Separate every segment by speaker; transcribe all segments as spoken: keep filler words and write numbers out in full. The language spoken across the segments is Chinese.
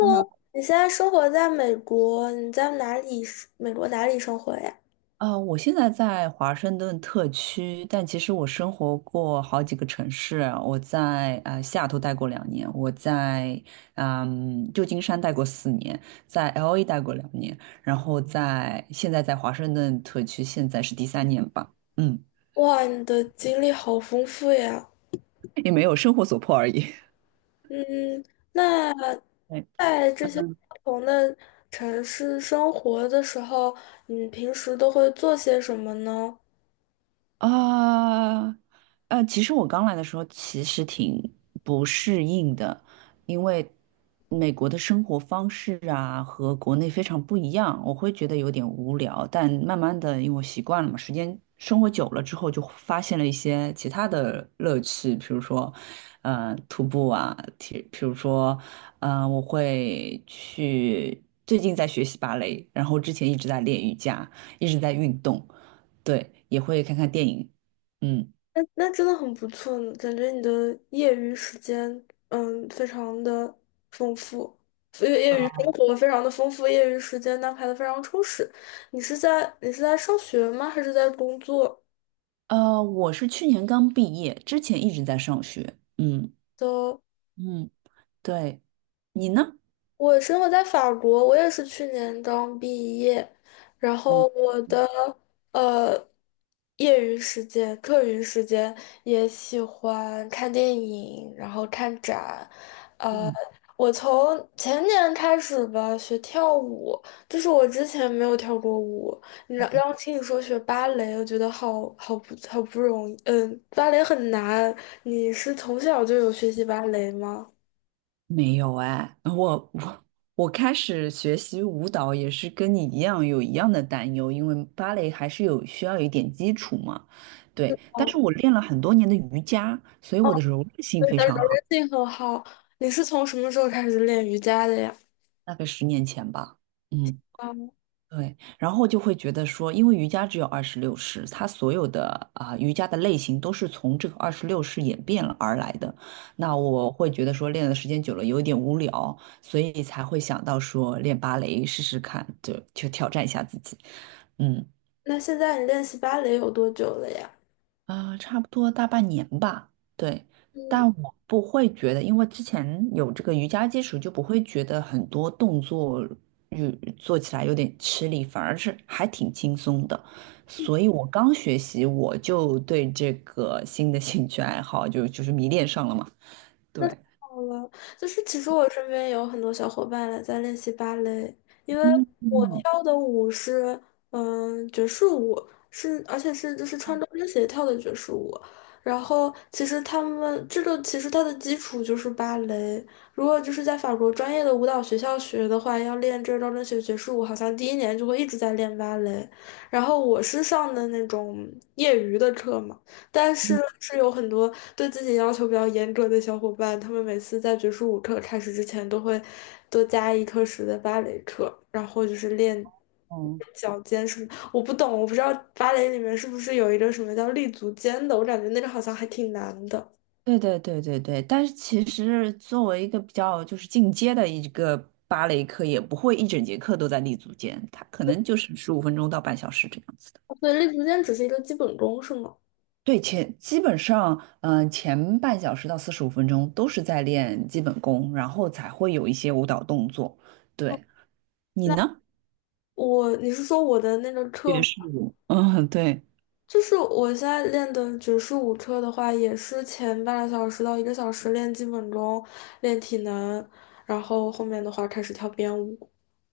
Speaker 1: h e l
Speaker 2: 你现在生活在美国，你在哪里生？美国哪里生活呀？
Speaker 1: 呃，我现在在华盛顿特区，但其实我生活过好几个城市啊。我在呃西雅图待过两年，我在嗯旧金山待过四年，在 L A 待过两年，然后在现在在华盛顿特区，现在是第三年吧，嗯，
Speaker 2: 哇，你的经历好丰富呀。
Speaker 1: 也没有生活所迫而已。
Speaker 2: 嗯，那 在这些不同的城市生活的时候，你平时都会做些什么呢？
Speaker 1: 啊，呃，其实我刚来的时候其实挺不适应的，因为美国的生活方式啊和国内非常不一样，我会觉得有点无聊。但慢慢的，因为我习惯了嘛，时间生活久了之后，就发现了一些其他的乐趣，比如说，呃，徒步啊，体，比如说，呃，我会去，最近在学习芭蕾，然后之前一直在练瑜伽，一直在运动。对，也会看看电影。嗯，
Speaker 2: 那真的很不错呢，感觉你的业余时间，嗯，非常的丰富，业业余生活非常的丰富，业余时间安排的非常充实。你是在你是在上学吗？还是在工作？
Speaker 1: 呃，我是去年刚毕业，之前一直在上学。嗯
Speaker 2: 的，
Speaker 1: 嗯，对，你呢？
Speaker 2: 我生活在法国，我也是去年刚毕业，然
Speaker 1: 嗯
Speaker 2: 后我的呃业余时间、课余时间也喜欢看电影，然后看展。
Speaker 1: 嗯，
Speaker 2: 我从前年开始吧学跳舞，就是我之前没有跳过舞。你让让我听你说学芭蕾，我觉得好好不好不容易，嗯，芭蕾很难。你是从小就有学习芭蕾吗？
Speaker 1: 没有哎，我我我开始学习舞蹈也是跟你一样有一样的担忧，因为芭蕾还是有需要有一点基础嘛。对，但
Speaker 2: 哦
Speaker 1: 是我练了很多年的瑜伽，所以我的柔韧性非
Speaker 2: 的柔
Speaker 1: 常好，
Speaker 2: 韧性很好。你是从什么时候开始练瑜伽的呀？
Speaker 1: 大概十年前吧。嗯。
Speaker 2: 啊，
Speaker 1: 对，然后就会觉得说，因为瑜伽只有二十六式，它所有的啊、瑜伽的类型都是从这个二十六式演变了而来的。那我会觉得说，练的时间久了有一点无聊，所以才会想到说练芭蕾试试看，就就挑战一下自己。嗯，
Speaker 2: 那现在你练习芭蕾有多久了呀？
Speaker 1: 啊，差不多大半年吧。对，
Speaker 2: 嗯。
Speaker 1: 但我不会觉得，因为之前有这个瑜伽基础，就不会觉得很多动作有做起来有点吃力，反而是还挺轻松的。所以我刚学习，我就对这个新的兴趣爱好就就是迷恋上了嘛。
Speaker 2: 那太
Speaker 1: 对，
Speaker 2: 好了，就是其实我身边有很多小伙伴来在练习芭蕾，因为
Speaker 1: 嗯
Speaker 2: 我
Speaker 1: 嗯，
Speaker 2: 跳的舞是嗯爵士舞，是而且是就是穿着跟鞋跳的爵士舞。然后其实他们这个其实它的基础就是芭蕾，如果就是在法国专业的舞蹈学校学的话，要练这招跟学爵士舞，好像第一年就会一直在练芭蕾。然后我是上的那种业余的课嘛。但是是有很多对自己要求比较严格的小伙伴，他们每次在爵士舞课开始之前都会多加一课时的芭蕾课，然后就是练
Speaker 1: 嗯
Speaker 2: 脚尖什么。我不懂，我不知道芭蕾里面是不是有一个什么叫立足尖的，我感觉那个好像还挺难的。
Speaker 1: 对对对对对，但是其实作为一个比较就是进阶的一个芭蕾课，也不会一整节课都在立足间，它可能就是十五分钟到半小时这样子的。
Speaker 2: 对，立足尖只是一个基本功，是吗？
Speaker 1: 对，前基本上，嗯、前半小时到四十五分钟都是在练基本功，然后才会有一些舞蹈动作。
Speaker 2: 哦，
Speaker 1: 对，你
Speaker 2: 那
Speaker 1: 呢？
Speaker 2: 我，你是说我的那个
Speaker 1: 爵
Speaker 2: 课
Speaker 1: 士舞。嗯，对。
Speaker 2: 就是我现在练的爵士舞车的话，也是前半个小时到一个小时练基本功、练体能，然后后面的话开始跳编舞。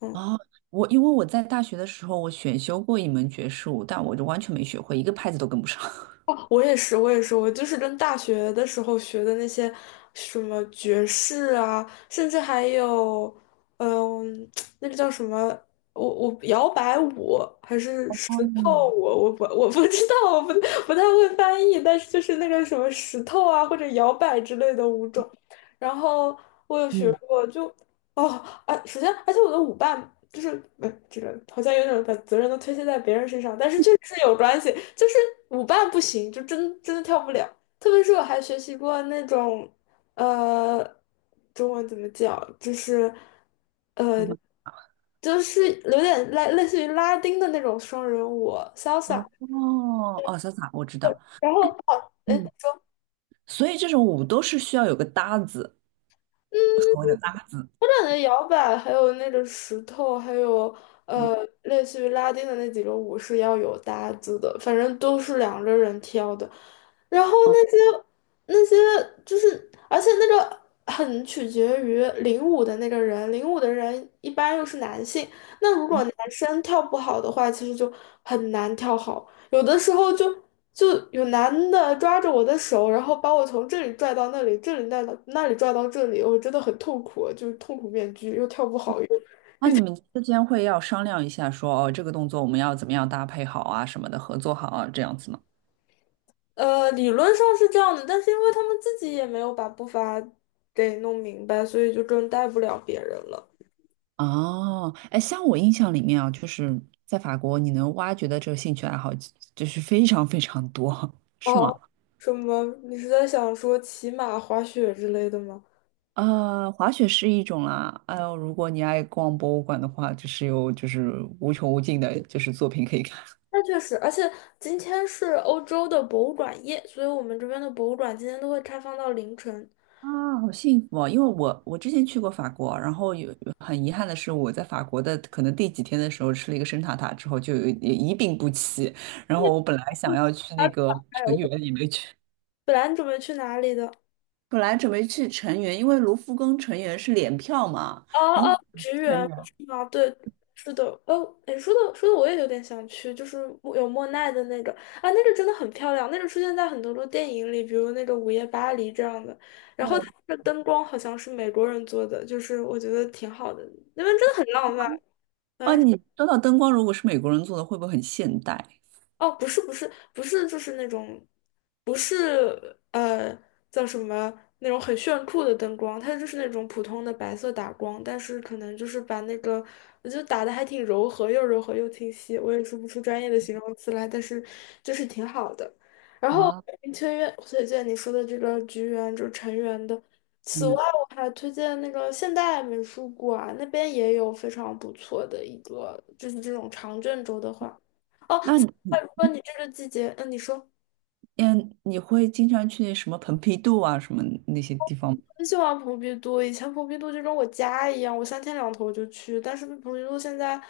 Speaker 2: 嗯。
Speaker 1: 哦，我因为我在大学的时候，我选修过一门爵士舞，但我就完全没学会，一个拍子都跟不上。
Speaker 2: 我也是，我也是，我就是跟大学的时候学的那些什么爵士啊，甚至还有，嗯、那个叫什么，我我摇摆舞还是石头
Speaker 1: 嗯，
Speaker 2: 舞，我不我不知道，我不不太会翻译，但是就是那个什么石头啊或者摇摆之类的舞种，然后我有学
Speaker 1: 嗯。
Speaker 2: 过就，哦啊，首先而且我的舞伴就是呃，这个好像有点把责任都推卸在别人身上，但是确实是有关系。就是舞伴不行，就真真的跳不了。特别是我还学习过那种，呃，中文怎么讲，就是，呃，就是有点类类似于拉丁的那种双人舞，salsa。
Speaker 1: 哦哦，哦，潇洒，我知道。
Speaker 2: 然后哦，哎，
Speaker 1: 嗯，所以这种舞都是需要有个搭子，
Speaker 2: 嗯，
Speaker 1: 所谓的搭子。
Speaker 2: 我感觉摇摆还有那个石头，还有
Speaker 1: 嗯
Speaker 2: 呃，类似于拉丁的那几个舞是要有搭子的，反正都是两个人跳的。然后
Speaker 1: 哦，
Speaker 2: 那些那些就是，而且那个很取决于领舞的那个人，领舞的人一般又是男性，那如果
Speaker 1: 嗯
Speaker 2: 男生跳不好的话，其实就很难跳好。有的时候就就有男的抓着我的手，然后把我从这里拽到那里，这里带里那里拽到这里，我真的很痛苦，就是痛苦面具，又跳不好又，
Speaker 1: 那你们之间会要商量一下说，哦，这个动作我们要怎么样搭配好啊，什么的，合作好啊，这样子吗？
Speaker 2: 呃，理论上是这样的，但是因为他们自己也没有把步伐给弄明白，所以就更带不了别人了。
Speaker 1: 哦，哎，像我印象里面啊，就是在法国，你能挖掘的这个兴趣爱好就是非常非常多，是
Speaker 2: 哦，
Speaker 1: 吗？
Speaker 2: 什么？你是在想说骑马、滑雪之类的吗？
Speaker 1: 呃，滑雪是一种啦，哎呦，如果你爱逛博物馆的话，就是有就是无穷无尽的，就是作品可以看。
Speaker 2: 那确实，而且今天是欧洲的博物馆夜，所以我们这边的博物馆今天都会开放到凌晨。
Speaker 1: 啊，好幸福哦！因为我我之前去过法国，然后有很遗憾的是，我在法国的可能第几天的时候吃了一个生塔塔之后就有一一病不起，然后我本来想要去那个成员也没去，
Speaker 2: 本来你准备去哪里的？
Speaker 1: 本来准备去成员，因为卢浮宫成员是联票嘛，然后
Speaker 2: 哦，橘园
Speaker 1: 成员，
Speaker 2: 是吗？对，是的。哦，哎，说的说的我也有点想去，就是莫有莫奈的那个啊，那个真的很漂亮，那个出现在很多的电影里，比如那个《午夜巴黎》这样的。然后它
Speaker 1: 对，
Speaker 2: 的灯光好像是美国人做的，就是我觉得挺好的，那边真的很浪漫。
Speaker 1: 哦，你说到灯光，如果是美国人做的，会不会很现代？
Speaker 2: 哦，不是不是不是，就是那种，不是呃叫什么那种很炫酷的灯光，它就是那种普通的白色打光，但是可能就是把那个，我觉得打的还挺柔和，又柔和又清晰，我也说不出专业的形容词来，但是就是挺好的。然后
Speaker 1: 哇，
Speaker 2: 推荐推荐你说的这个橘园，就是成员的。
Speaker 1: 成
Speaker 2: 此外，
Speaker 1: 员，
Speaker 2: 我还推荐那个现代美术馆，那边也有非常不错的一个，就是这种长卷轴的画。哦，
Speaker 1: 那你
Speaker 2: 那如果你这个季节，嗯，你说，
Speaker 1: 嗯，你会经常去什么蓬皮杜啊什么那些地方吗？
Speaker 2: 很喜欢蓬皮杜，以前蓬皮杜就跟我家一样，我三天两头就去，但是蓬皮杜现在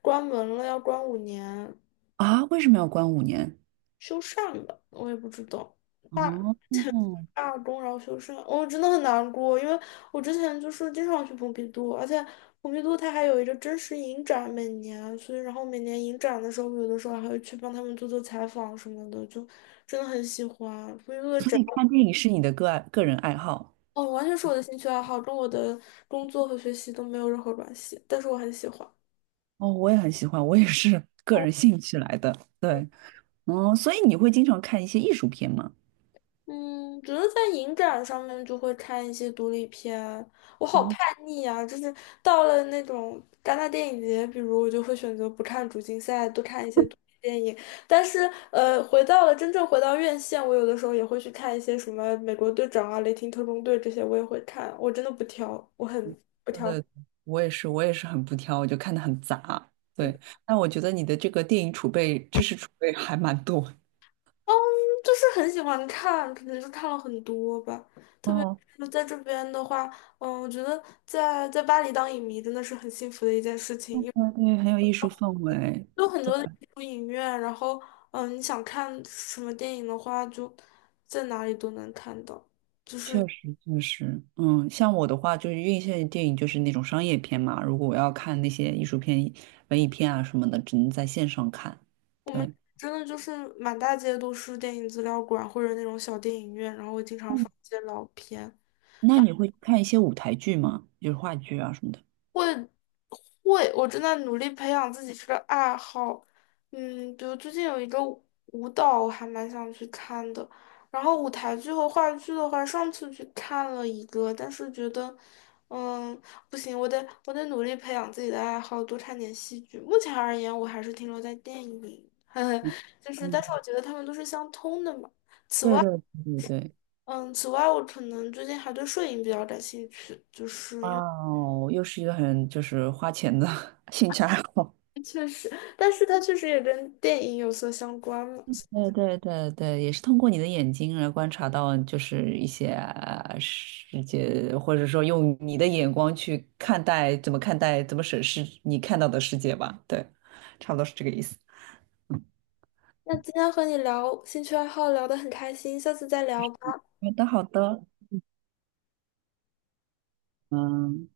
Speaker 2: 关门了，要关五年，
Speaker 1: 啊？为什么要关五年？
Speaker 2: 修缮吧，我也不知道，罢
Speaker 1: 哦，
Speaker 2: 罢工然后修缮，我真的很难过，因为我之前就是经常去蓬皮杜，而且蓬皮杜它还有一个真实影展每年，所以然后每年影展的时候，有的时候还会去帮他们做做采访什么的，就真的很喜欢蓬皮杜的
Speaker 1: 所
Speaker 2: 展。
Speaker 1: 以看电影是你的个爱个人爱好？
Speaker 2: 哦，完全是我的兴趣爱好，跟我的工作和学习都没有任何关系，但是我很喜欢。
Speaker 1: 哦，我也很喜欢，我也是个
Speaker 2: 哦，
Speaker 1: 人兴趣来的。对，嗯，所以你会经常看一些艺术片吗？
Speaker 2: 嗯，觉得在影展上面就会看一些独立片，我好
Speaker 1: 嗯，
Speaker 2: 叛逆啊！就是到了那种戛纳电影节，比如我就会选择不看主竞赛，多看一些独立电影。但是，呃，回到了真正回到院线，我有的时候也会去看一些什么《美国队长》啊、《雷霆特工队》这些，我也会看。我真的不挑，我很
Speaker 1: 对对，我也是，我也是很不挑，我就看的很杂。对，但我觉得你的这个电影储备、知识储备还蛮多。
Speaker 2: 嗯，就是很喜欢看，可能是看了很多吧。特别
Speaker 1: 哦，
Speaker 2: 是在这边的话，嗯，我觉得在在巴黎当影迷真的是很幸福的一件事情，
Speaker 1: 对
Speaker 2: 因为
Speaker 1: 对，很有艺术氛围。
Speaker 2: 有很
Speaker 1: 对。
Speaker 2: 多的艺术影院，然后嗯，你想看什么电影的话，就在哪里都能看到。就是
Speaker 1: 确实确实，嗯，像我的话，就是院线电影就是那种商业片嘛。如果我要看那些艺术片、文艺片啊什么的，只能在线上看。
Speaker 2: 我们
Speaker 1: 对，
Speaker 2: 真的就是满大街都是电影资料馆或者那种小电影院，然后会经常放一些老片。
Speaker 1: 那你会看一些舞台剧吗？就是话剧啊什么的。
Speaker 2: 会会，我正在努力培养自己这个爱好。嗯，比如最近有一个舞舞蹈，我还蛮想去看的。然后舞台剧和话剧的话，上次去看了一个，但是觉得，嗯，不行，我得我得努力培养自己的爱好，多看点戏剧。目前而言，我还是停留在电影，
Speaker 1: 嗯，
Speaker 2: 就是，但是我
Speaker 1: 嗯
Speaker 2: 觉得他们都是相通的嘛。
Speaker 1: 对对对对对。
Speaker 2: 嗯，此外，我可能最近还对摄影比较感兴趣，就是。
Speaker 1: 哇
Speaker 2: 因为。
Speaker 1: 哦，又是一个很就是花钱的 兴趣爱好。
Speaker 2: 确实，但是它确实也跟电影有所相关嘛。
Speaker 1: 对对对对，也是通过你的眼睛来观察到，就是一些呃世界，或者说用你的眼光去看待，怎么看待，怎么审视你看到的世界吧。对，差不多是这个意思。
Speaker 2: 那今天和你聊兴趣爱好聊得很开心，下次再聊。吧。
Speaker 1: 好的，好的，嗯。